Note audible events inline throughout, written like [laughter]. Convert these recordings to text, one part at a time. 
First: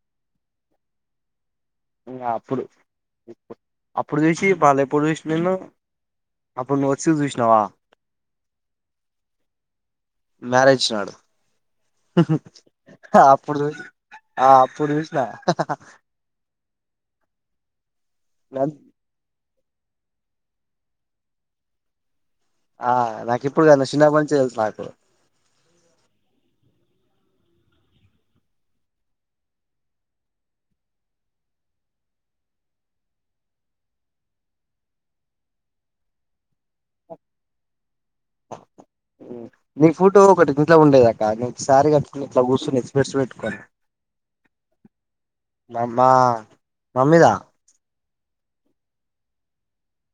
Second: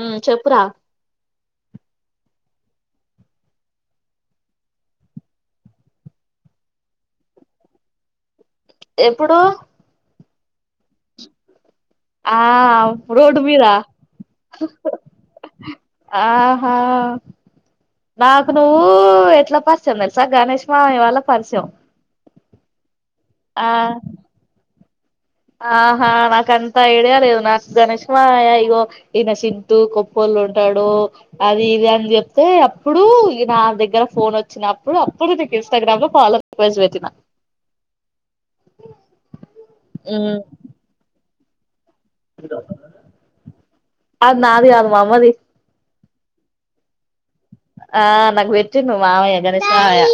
ఉ చొప్పురా ఇంతగా అప్పుడు అప్పుడు జూషి బాలెప్పుడు జూషినాను అప్పుడు నువ్వు వొచ్చు జూషినవా ఎప్పుడు మ్యారేజ్ నాడు ఆ రోడ్ అప్పుడు మీదా చూసి ఆ అప్పుడు చూసిన ఆహా నాకు నువ్వూ ఎట్ల పరిచయం దెల్సా గణేష్ మావయ్య వల్ల పరిచం ఆ నాకిప్పుడు గాదు నువ్వు షిన్నబ్బ నుంచి దెల్సు నాకు ఆహా నాకంత ఐడియా లేదు నాకు గణేష్ మావయ్య ఇగో ఈయన సిద్దూ గొప్పొల్లు వుంటాడు అది ఇది అన్ జొప్తే అప్పుడు ఈ నా దగ్గర ఫోనొచ్చినప్పుడు అప్పుడు ది ఇన్స్టాగ్రామ్ లో ఫాలో రిక్వెస్ట్ బెట్టినా నీ ఫోటో ఉమ్ ఒకటి దీంట్లో ఉండే గదక్క నువ్ శారి గ ట్టుకొని ఇట్ల గూస్సొని [unintelligible] బెట్టుకొని అది నాది కాదు మా అమ్మది నామ్ మా మమ్మీదా ఆ నగ్ బెట్టిండు మావయ్య గణేష్ మావయ్య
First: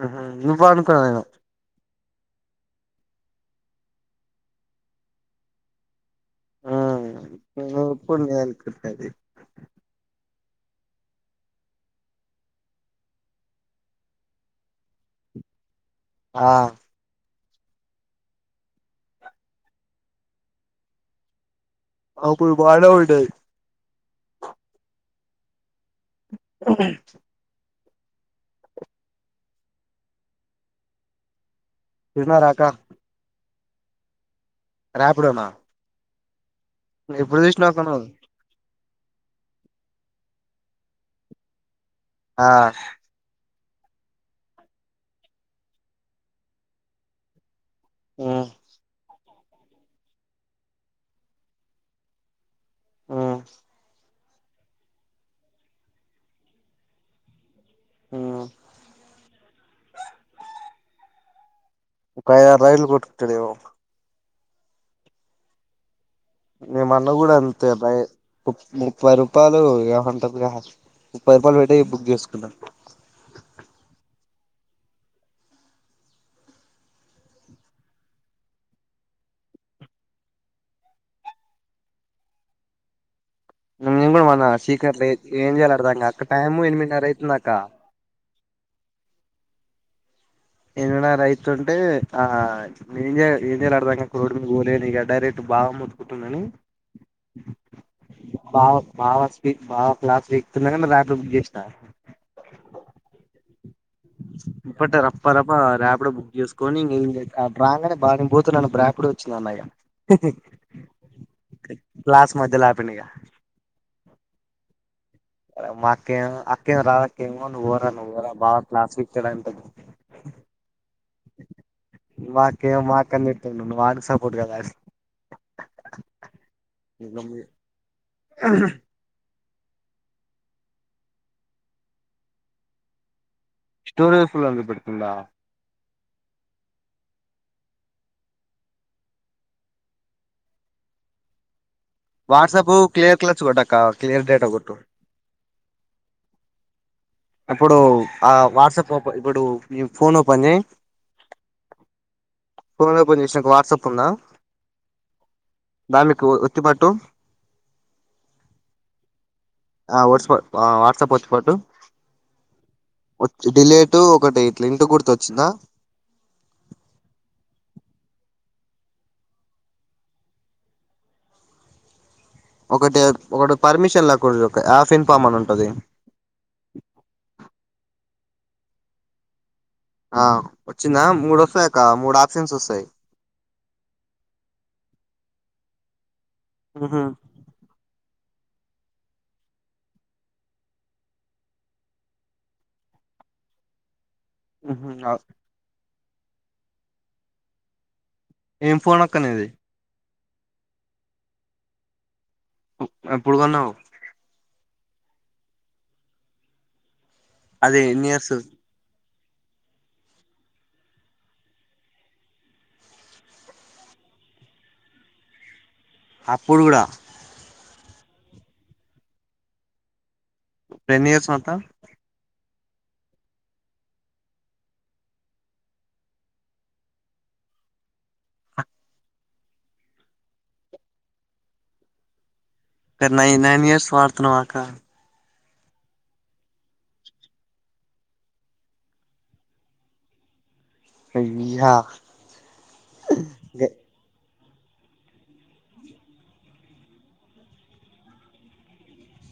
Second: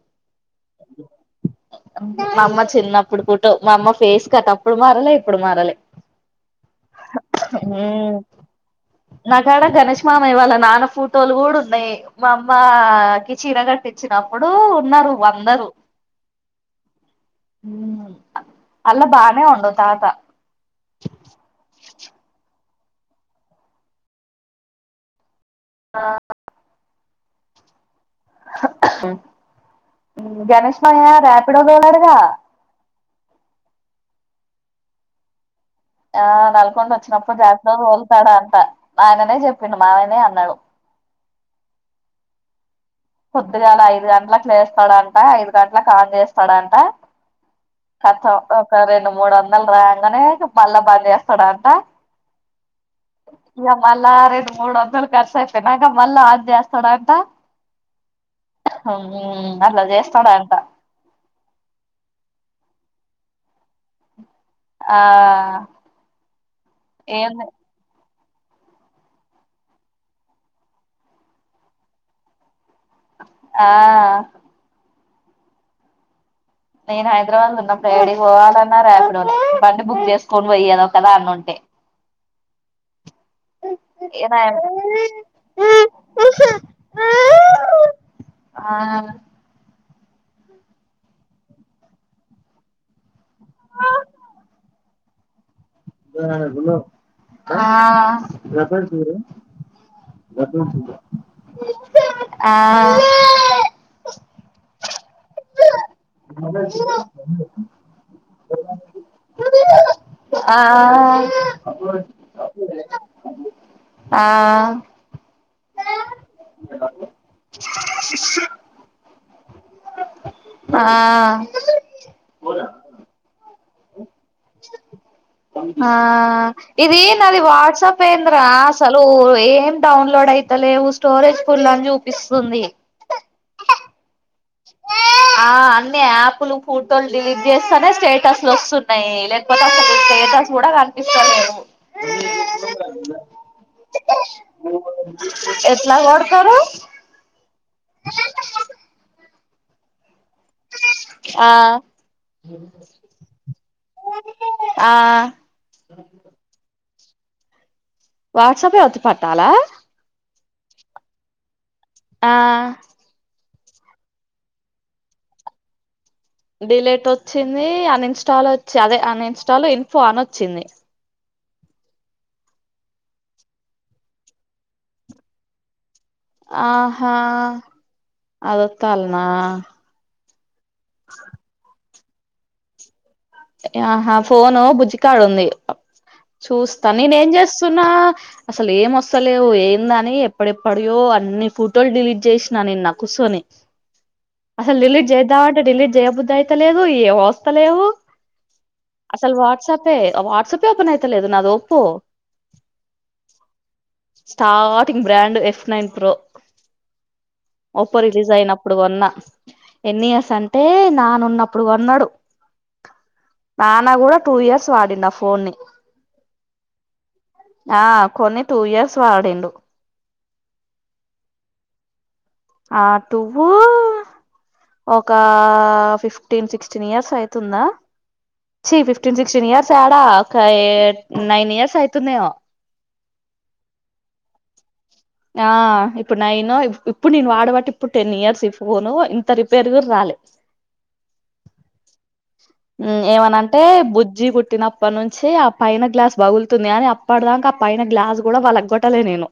అహ నువ్వనుకున్నా నేను మా అమ్మ చిన్నప్పుడు పోటో మా అమ్మ ఫేస్ కట్ అప్పుడు మారాలె ఇప్పుడు మారాలె హూ నువ్వు ఎప్పుడు నేను అనుకుంటున్నది నాకాడ గణేష్ మా వయ్య వాళ్ళ నాన్న ఫోటోలు గూడా ఉన్నాయ్ మా అమ్మకి చీర గట్టిచ్చినప్పుడు ఉన్నారు వందరు ఆ అందులో బానేే ఉండు తాత అప్పుడు బాగనె వుండాయ్ ఆ అ గణేష్ మాయ్య ర్యాపిడో తోలడుగా చూసినారా అక్క రాపిడోనా ఆ నల్కొండ వచ్చినప్పుడు ఎప్పుడు చూసినావు రాపిడో అక్క నువ్వు తోల్తాడంట ఆయననే చెప్పిండు మామయ్యనే అన్నాడు ఆ పొద్దుగాలా ఐదు గంటలకి లేస్తాడంట ఐదు గంటలకు అన్ చేస్తాడంట ఉ కతం ఒక రెండు మూడు వందలు రాంగానే మళ్ళా బంద్ చేస్తాడాంట ఉ ఇగ మళ్ళా రే మూడు వందలు ఖర్చు అయిపోయినాక మళ్ళా అనై చేస్తాడంటా ఉ అట్ల చేస్తాడంట ఒక ఐదు ఆరు రైడ్లు కొట్టుకుంటాడేమో ఆ మే మన్న గుడా ఏంది అంతే బై ముప్పై రూపాయలు ఏమంటరుగా ముప్పై రూపాయలు పెట్టి బుక్ చేసుకున్నా ఆ నేను హైదరాబాద్ ఉన్నప్పుడు యడికి పోవాలన్నా రాపిడోనే బండి బుక్ చేసుకొని పోయేదే ఒకదానుంటే ఇంగ మేం కూడా ఏ మన్న నాయన సికట్ల ఏం చేయాల అర్థంకాక టైము ఎనిమిదిన్నర అయితుంది అక్క ఆ ఎనిమిదిన్నర అయితుంటే ఆ నేన్ ఏంచేయ ఏంచేయాలో అర్థంకాక రోడ్డు మీదకి పోలేను ఇగ బావ మొత్తుకుటున్నని ఆ బావ బావ స్పీ బావ క్లాస్ పీకుతున్నగాని రాపిడో బుక్ చేసిన ఆ ఇప్పటరా పరప రాపిడో బుక్ చేసుకొని ఇంగ అటు రాంగానే బా నేను పోతున్నాను రేపిడో వచ్చింది అన్నగా ఆ క్లాస్ మధ్యలో అపిండు ఇగ ఆ మా అక్కే అక్కేమో రాధక్కేమో నువ్వు పోరా నువ్వు పోరా బావ క్లాస్ పీకుతాడు అంటది ఆ మా అక్కేమో మా అక్కను తిడుతుండు నువ్వు వానికి స కదా అని ఆ ఇది నాది వాట్సాప్ ఏందిరా అసలు ఏం డౌన్లోడ్ అయితలేవు స్టోరేజ్ ఫుల్ అని చూపిస్తుంది స్టోరేజ్ ఫుల్ అని చూపెడుతుందా ఆ అన్ని యాప్లు ఫోటోలు డిలీట్ చేస్తానే స్టేటస్లు వస్తున్నాయి లేకపోతే అసలు స్టేటస్ కూడా కని పిస్తలేవు వాట్సాప్ క్లియర్ క్లచ్ కొట్టక్క క్లియర్ డేటా కొట్టు ఎట్లా కొడుతారు ఇప్పుడు ఆ వాట్సాప్ ఓపె ఇప్పుడు నీఫోన్ ఓపెన్ చేయ్ ఆ ఓపెన్ చేసినాక వాట్సాప్ ఉందా ఆ దానికి ఒత్తి పట్టు వాట్సాపే ఒత్తి పట్టాల ఆ వాట్స వాట్సాప్ ఒత్తి పట్టు ఆ డిలేటు ఒకటి ఇట్ల ఇంటు గుర్తు వచ్చిందా డిలేట్ వొచ్చింది అన్ ఇన్స్టాల్ వచ్చి అదే అన్ ఇన్స్టాల్ ఇన్ఫో అని వచ్చింది ఒకటి ఒకటి పర్మిషన్ లేకూడదు హాఫ్ ఇన్ఫామ్ అని ఉంటది అదొత్తన్న ఆ వచ్చిందా మూడు వస్తాయాక్క మూడు ఆప్షన్స్ వస్తాయి ఆహ ఫోను బుజ్జికడుంది చూస్తా ఉహు నేనేఏం చేస్తున్నా అసలు ఏం వస్తలేవు ఏందని ఎప్పుడెప్పుడయో అన్ని ఫోటోలు డిలీట్ చేసినా నేన్న కూసోని అసలు ఉహు ఢిల్లీట్ ఆ చేయద్దా అంటే ఢిల్లీట్ జయబుద్ధ అయితలేదు ఏ ఓస్తలేవు ఏం ఫోన్ అక్క అసలు నీది వాట్సాపే ఆ వాట్సాపే ఓపన్ యితలేదు నాదీ ఒప్పో ఎప్పుడు కొన్నావు టింగ్ బ్రాండ్ ఎఫ్ నైన్ ప్రో అది ఒప్పో ఎన్ని రిలీజ్ ఇయర్స్ అయినప్పుడు కొన్నా ఎన్ని ఇయర్స్ అంటే నానున్నప్పుడు కొన్నడు నానా కూడా టూ ఇయర్స్ వాడిండు ఆ ఫోన్ని అప్పుడు గూడ ఆ కొన్ని టూ ఇయర్స్ వాడిండు ఎన్ని ఇయర్స్ మాతా ఆ టుూవ్ ఒక ఫిఫ్టీన్ సిక్స్టీన్ ఇయర్స్ అయితుందా చి ఫిఫ్టీన్ సిక్స్టీన్ ఇయర్స్ ఏడా ఒక నైన్ ఇయర్స్ అయితుందేమో టె నై నైన్ ఇయర్స్ వస్తున్నవ అక్క ఆ ఇప్పుడు నైను ఇప్పుడు నేను వాడబట్టి ఇప్పుడు టెన్ ఇయర్స్ ఈ ఫోను ఇంత రిపేర్ కూడా రాలే అయ్యా ఏమనంటే గే బుజ్జి బట్ పుట్టిప్పటి నుంచి ఆ పైన గ్లాస్ బగులుతుంది అని అప్పటి దాక ఆ పైన గ్లాస్ కూడా వాళ్ళ గోట్టలే నేను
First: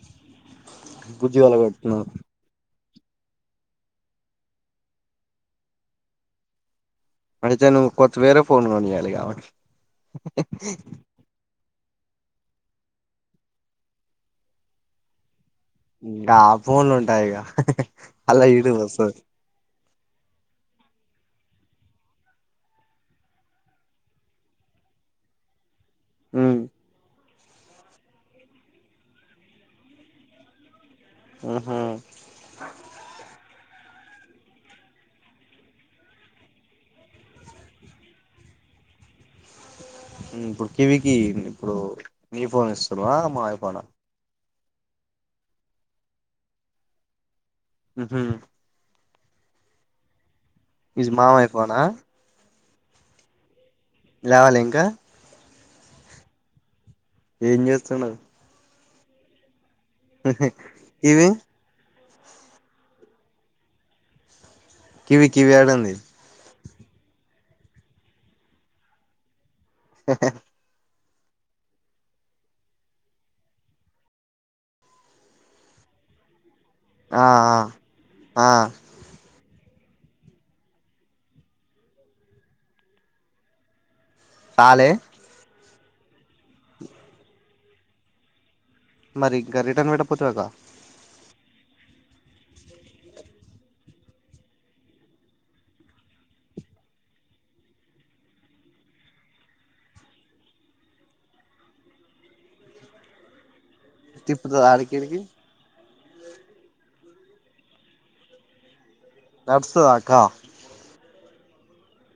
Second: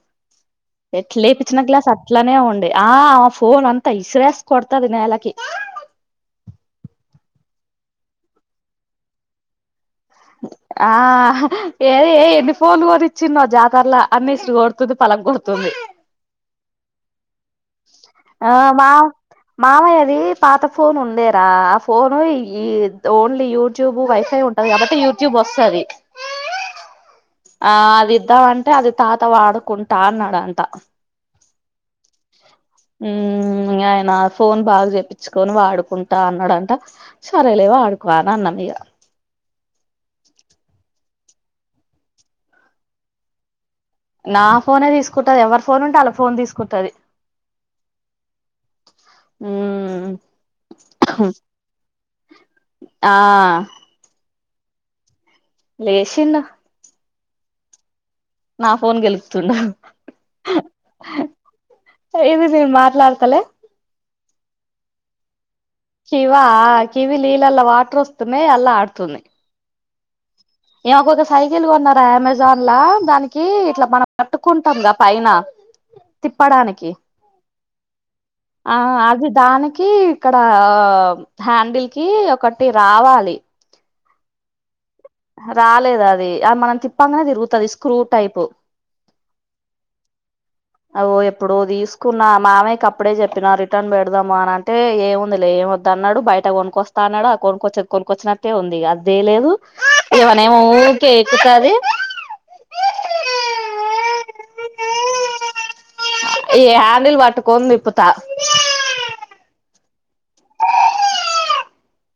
బుజ్జి ఎట్లేపిచ్చిన గ్లాస్ పగలగొడుతున్నావ్ అట్లనే ఉండే ఆ ఫోన్ అంత ఇస్రేస్ కొడతది నెలకి తే నువ్వు కొత్త వేరే ఫోన్ కొనియాలి ఇగ ఆమెకి ఆ హ ఏద ఎన్ని ఫోన్లు కూడారి ఇచ్చినో జాతరల అన్ని ఇలు కొడుతుంది పలంక కొడుతుంది గా ఫోన్లు ఉంటయా ఇగ ఆ మా మామయ్య ది పాత ఫోన్ ఉందేరా ఆ ఫోను ఈ ఓన్లీ యూట్యూబ్ వైఫై ఉంటది కాబట్టి ఏ యూట్యూబ్ వొస్తది ఉమ్ ఆ అది ఇద్దామంటే అది తాత వాడుకుంటా అన్నాడ అంట ఆహ ఉమ్ ఇంగ ఆయన ఫోన్ బాగా చెప్పించుకొని వాడుకుంటా అన్నాడంట సరేలే వాడుకో అని అన్న ఇగా బుక్కివికి ఇప్పుడు నీ ఫోన్ ఇస్తున్నావా మాయా ఫోనా నా ఫోనే తీసుకుంటది ఎవరి ఫోన్ ఉంటే అల్లా ఫోన్ తీసుకుంటది ఉహు ఉమ్ ఈజ్ మామయ పోనా ఆ లేవలే ఇంకా లేషిన్న ఏం జేస్తున్నావ్ నా ఫోన్ గెలుకుతుండు ఇవి ఇది నేను మాట్లాడతలే కివికి కివా కివి నీళ్లలా వాటర్ వస్తున్నయి అల్లా ఆడుతుంది ఇమేకు ఒక సైకిల్ కొన్నారా అమెజాన్ లా దానికి ఇట్లా మనం పట్టుకుంటాం పైన తిప్పడానికి ఆ ఆ అది దాని కి ఇక్కడ హ్యాండిల్ కి ఒకటి రావాలి తాలే రాలేదు అది అది మనం తిప్పంగానే తిరుగుతది స్క్రూ టైప్ మరి ఇంకా రిటర్న్ పెట్టపోతీవక్క అగో ఎప్పుడో తీసుకున్నా మామయకి అప్పుడే చెప్పిన రిటర్న్ పెడదాము అని అంటే ఏంముంది లే ఏం వదు అన్నాడు బ బయట కొనుకొస్తా అన్నాడు ఆ కొనుకొచ్చ కొనుకొచ్చినట్టే ఉంది ఇగ అది తేలేదు ఇవనేమో ఊకె ఎక్కుతది తిప్పుతద ఆడికిడికి పటుకోని తిప్పుతా వస్తాదక్క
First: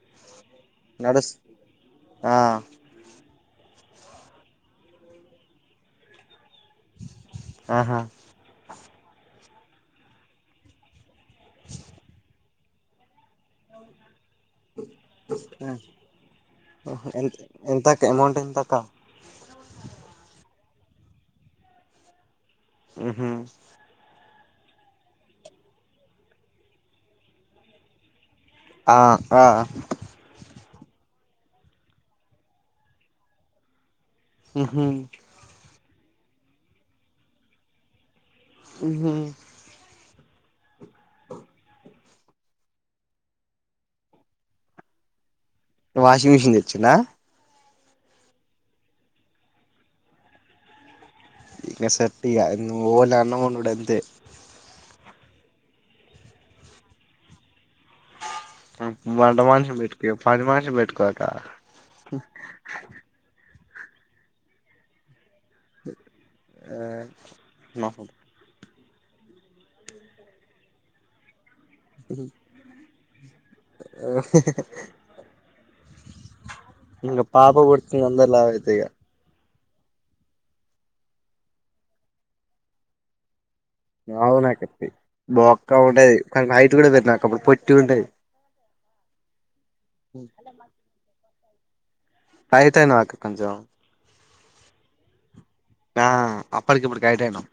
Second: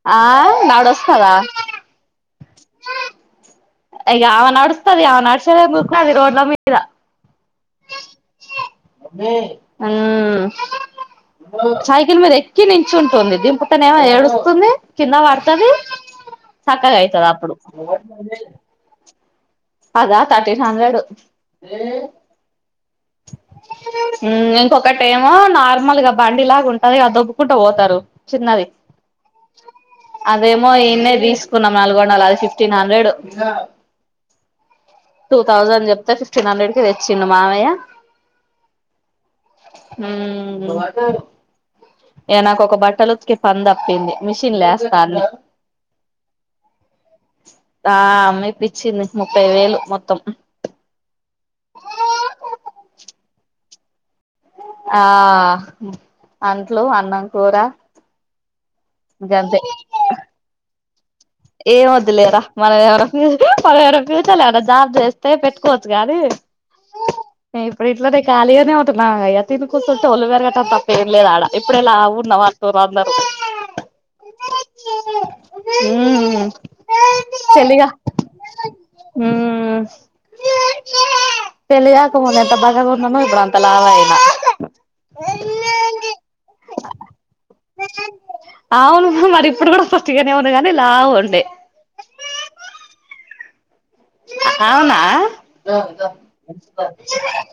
ఆ నడుస్ నడుస్తదా ఆ ఇగ ఆమె నడుస్తది అమే నడుసేదెందో ఉరుకుతంది రోడ్ల మీ ఆహా సైకిల్ మీద ఎక్కి నించుంటుంది దింపుతనేమో ఏడు తుంది కింద పడుతది చక్కగా అయితది ఎంత అప్పుడు ఎంతక్క అమౌంట్ ఎంతక్క కదా థర్టీన్ హండ్రెడ్ ఉహు ఇంకొకటెమొ నార్మల్గా బండిలాగా ఉంటది గా దొబ్బుకుంట పోతారు చిన్నది ఆ మో ఇన్నే తీసుకున్నా నల్గొండల అది ఫిఫ్టీన్ హండ్రెడ్ ఉహు టూ థౌజండ్ చెప్తే ఫిఫ్టీన్ హండ్రెడ్ కి తెచ్చిండు మామయ్య ఉహు ఉ ఇగ నాకు ఒక బట్టలు ఉతికే పని తప్పింది మిషన్ లేస్తా అన్నీ వాషింగ్ మెషన్ తెచ్చిండ ఆ అమ్మ ఇప్పిచ్చింది ముప్పై వేలు మొత్తం ఇంగ సెట్ ఇగ నువ్వు ఓన్లీ అన్న మండుడు అంతే ఆ అంట్లు అన్నం కూర వంట గంతే మనిషిని బెట్కో ఇగ పని మనిషిని బెట్కో ఏం వొద్దులేర మనం ఎవనా ఫీల్ మనం ఏమన్నా ఫ్యూచర్ లేమన్న జాబ్ చేస్తే పెట్టుకోవచ్చు గానీ నే ఇప్పుడు ఇట్లానే కాలిగనే ఉ నా అయ తిని కూర్చుంటే ఒళ్ళు పెరగటం తప్ప ఏం లేదు ఆడా ఇప్పుడే లావు ఉన్నావ్ అంటూరు అందరూ అ ఉమ్ ఇక పాప కొతు అందా [unintelligible] లాభ ఇదుగా ఉ పెళ్లి ఆకముంది ఎంత బగ న నో ఇబడంత [unintelligible] ఆవునాకట్ బ ఉండ కరయిట్ కూడా అప్పుడు పొట్టటింటదు [unintelligible] అవును మరి ఇప్పుడు కూడా పొట్టి గనే వున్న గానీ లావు ఉండే అయితే నాకు కొంచెం అ అవునా ఆ అప్పటికిప్పటికి హైట్ అయినవ్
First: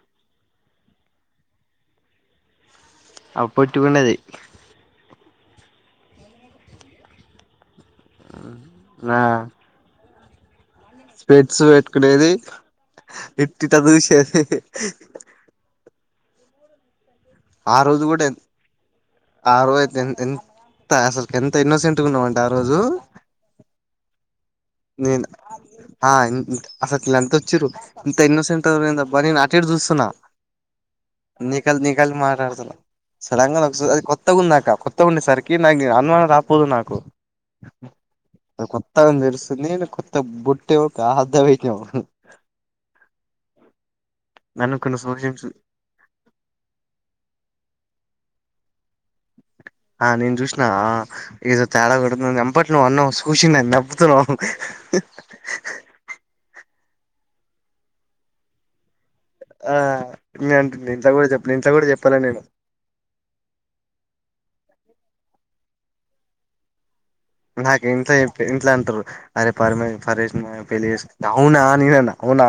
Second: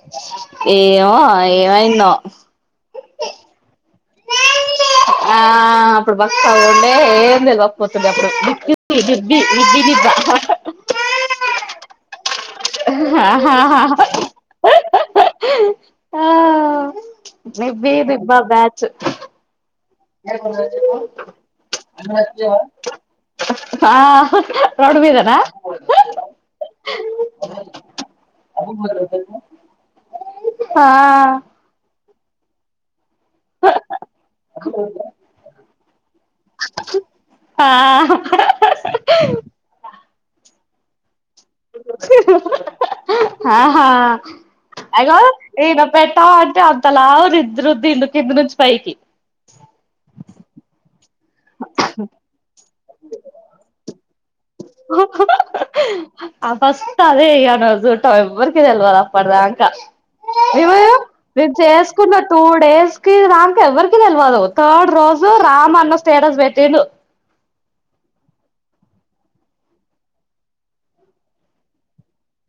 ఏమో ఏమైందొ [inaudible] ఆ పొట్టి గున్నది ఆ అప్పుడు బక్ అవ్వండే ఏం లే బక్కపోతుంది అప్పుడు బ [unintelligible] దిడ్బ బిడ్బ దిద్ద స్పెడ్స్ పెట్టుకునేది ఇట్టిట చూసేది ఆ ఆ నివ్వే రోజు కూడా నిబ్బ బ్యాచ్ [unintelligible] ఆ రోజయితే ఆ ఎంత అసలుకి ఎంత ఇన్నోసెంట్ గున్నామంటే ఆ రోజు రోడ్ నేను మీదన ఆ అసలు ఎంత వచ్చి్ర [unintelligible] ఇంత ఇన్నోసెంట్ అ బని అటేడు చూస్తున్నా ఆ నకల్ నకల్ [unintelligible] మారారు త సడంగా ఒక సారి కొత్తగా ఉందాక కొత్తగా ఉండేసరికి నాకు అనుమానం రాపోదు నాకు ఆ ఆ కొత్తగ మెరిస్ నేను కొత్త బుట్టకాద్ద వయి [unintelligible] ఆహా ఆగో ఈయన పెట్టా అంటే అంతలావు నిద్ద్ర దిండు కింద నుంచి పైకి ఆ నేను చూసిన ఆ ఎదో తేడా కొడు తుంది వెంప అన్నం చూచంద నబతున్నా ఆ [unintelligible] ఫస్ట్ అదే ఇగ నువ్వు చూడటం ఎవ్వరికి తెల్వదు అప్పటి దాకా ఆ నే ఇవ అంటున్నా [unintelligible] ఇంట్లో కూడా నేను చెప్పలే ఇంట్లో కూడా చేసుకున్న చెప్పాలే టూ నేను డేస్ కి దక ఎవ్వరికి తెలివాల థర్డ్ రోజు రామ్ అన్న స్టేటస్ పెట్టిండు నాక ఇంట్లో ఇంట్ అంటారు అరే పర్మ ఫరే పలే అవునా న [unintelligible] అవునా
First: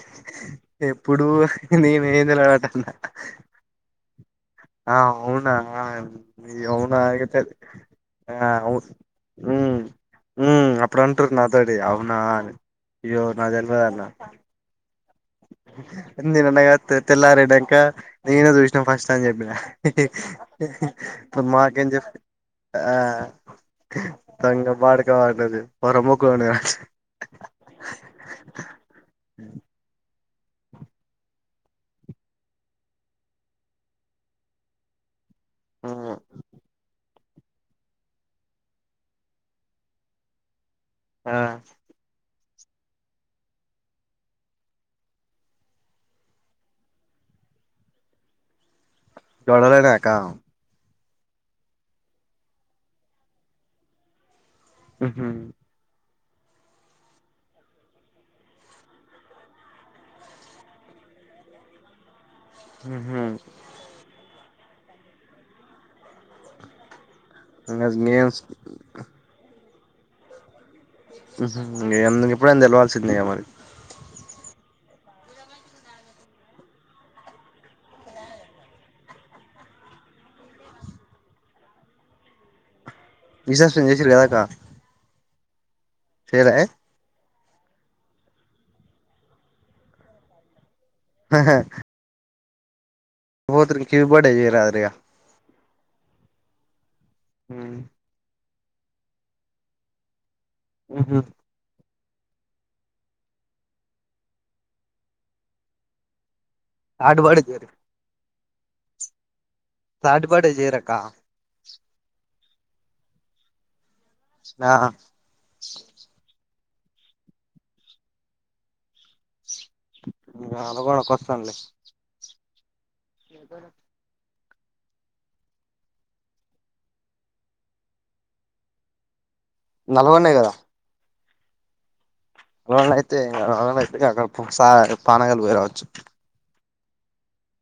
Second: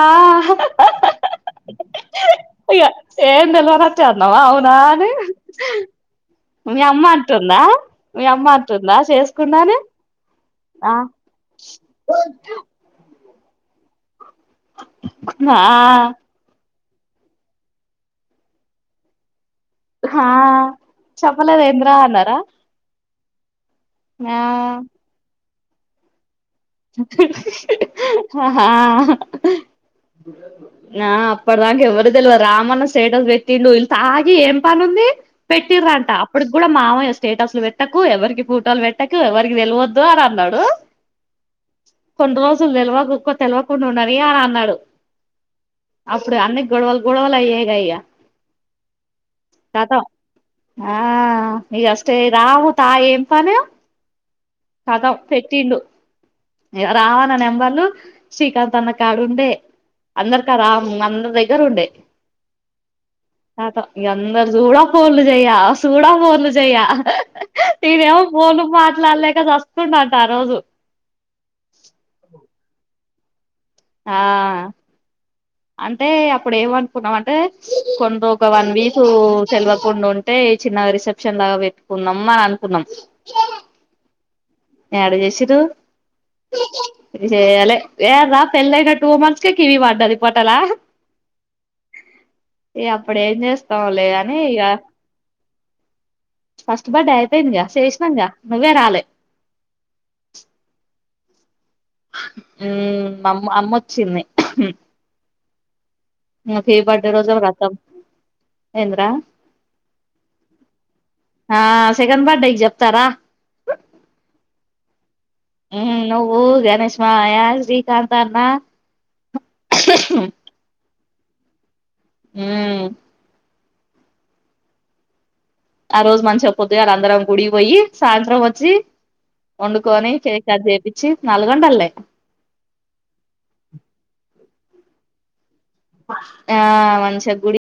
ఆ ఎప్పుడు నేను ఏం ఇగ నిలవాటన్నా ఏం తెలవనట్టే అన్నావా [unintelligible] అవునా ఆ అని అవునా మీ అవునా అమ్మ ఎగ తాళి అంటుందా మీ అమ్మ ఆ అవును అంటుందా ఉం చేసుకున్నాని ఉం ఆ అప్పుడు అంటురు నాతోటి అవునా అని అయ్యో నాకు తెల్వదు అట్లా ఆ నేను అన్నగా తే తెల్లారినంక నేనే చూసినా ఫస్ట్ అని చెప్పిన హా మా క చెప్పలేదేంద్రా అన్నారా ఆ [unintelligible] ఆ దంగ బాడక వాంటది పర మొక్కలునే [unintelligible] ఆహా ఆ అప్పటి దాక ఎవ్వరు తెల్వదు రామన్న స్టేటస్ పెట్టిండు వీళ్ళు తాగి ఏం పని ఉంది పెట్టిరంట ఉమ్ అప్పుడుకి కూడా మావయ్య స్టేటస్లు పెట్టకు ఎవరికి పూటోలు పెట్టకు ఎవరికి తెలవద్దు అని అన్నాడు ఆ కొన్ని రోజులు తెలవకు తెలివకుండా ఉండని అని అన్నాడు అప్పుడు అన్ని గొడవలు గొడవలు అయ్యాగా ఇక గొడవలేనే అక్క ఆ ఇక నగ అస్తే రావు తా ఏంపానే కదం ఉహు పెట్టిడు రావన్న నెంబర్లు శ్రీకాంత్ అన్న కాడు ఉండే అందరిక రా అందరి దగ్గర ఉండే ఉమ్ చూడా పోలు చెయ్య చూడా పోలు చెయ ఇంగ తేనే ఏమో గేమ్స్ ఫోన్ మాట్లాడలేక చస్తున్నాట ఆ రోజు ఎందుక ఇప్పుడనా తెలవాల్సిందన్నాగా మరికి ఆ అంటే అప్పుడు ఏమ అనుకున్నాం అంటే కొంద ఒక వన్ వీక్ సలవకుండా ఉంటే చిన్నగా రిసెప్షన్ లాగా పెట్టుకుందాం అని అనుకున్నాం రిసెప్షన్ చేసుడు కదా అక్క ఎడ చేసిర్రు రిరే చెయ్యాలె ఎ అన్న పెళ్లి అయినా ట్వ మంత్స్ కే కివి పాత పాటల ఆహా ఏ అప్పుడు ఏం చేస్తాంలే బర్డే అని ఇక చేయరాదురిగా ఫస్ట్ బడ అయిపోయిందిగా చేసినంగా నువ్వే రాలే ఆహ ఉ అమ్మ అమ్మ అమ్మొచ్చింది ఫే బర్త్డే థర్డ్ రోజవ బర్డే చేయరు రాతం ఏంద్రా థర్డ్ బర్డే చేయరక్క ఆ సెకండ్ బాడేయ్ కీ జప్తారా ఆ హ నువ్వు గణష్ మాయ శ్రీకాంత అన్న ఇంకా అనుగోడాకి వస్తాండి ఉమ్ ఆ రోజు మంచిగా పోదుగల అందరం గుడి పోయి సాయంత్రం వచ్చి వండుకొని నల్గొండే కేకా కట్ చేపిచ్చి నల్గొండల్లే లో అయితేయితే అక్కడ పానగలి పోయి రావచ్చు ఆ వంశప్ గుడి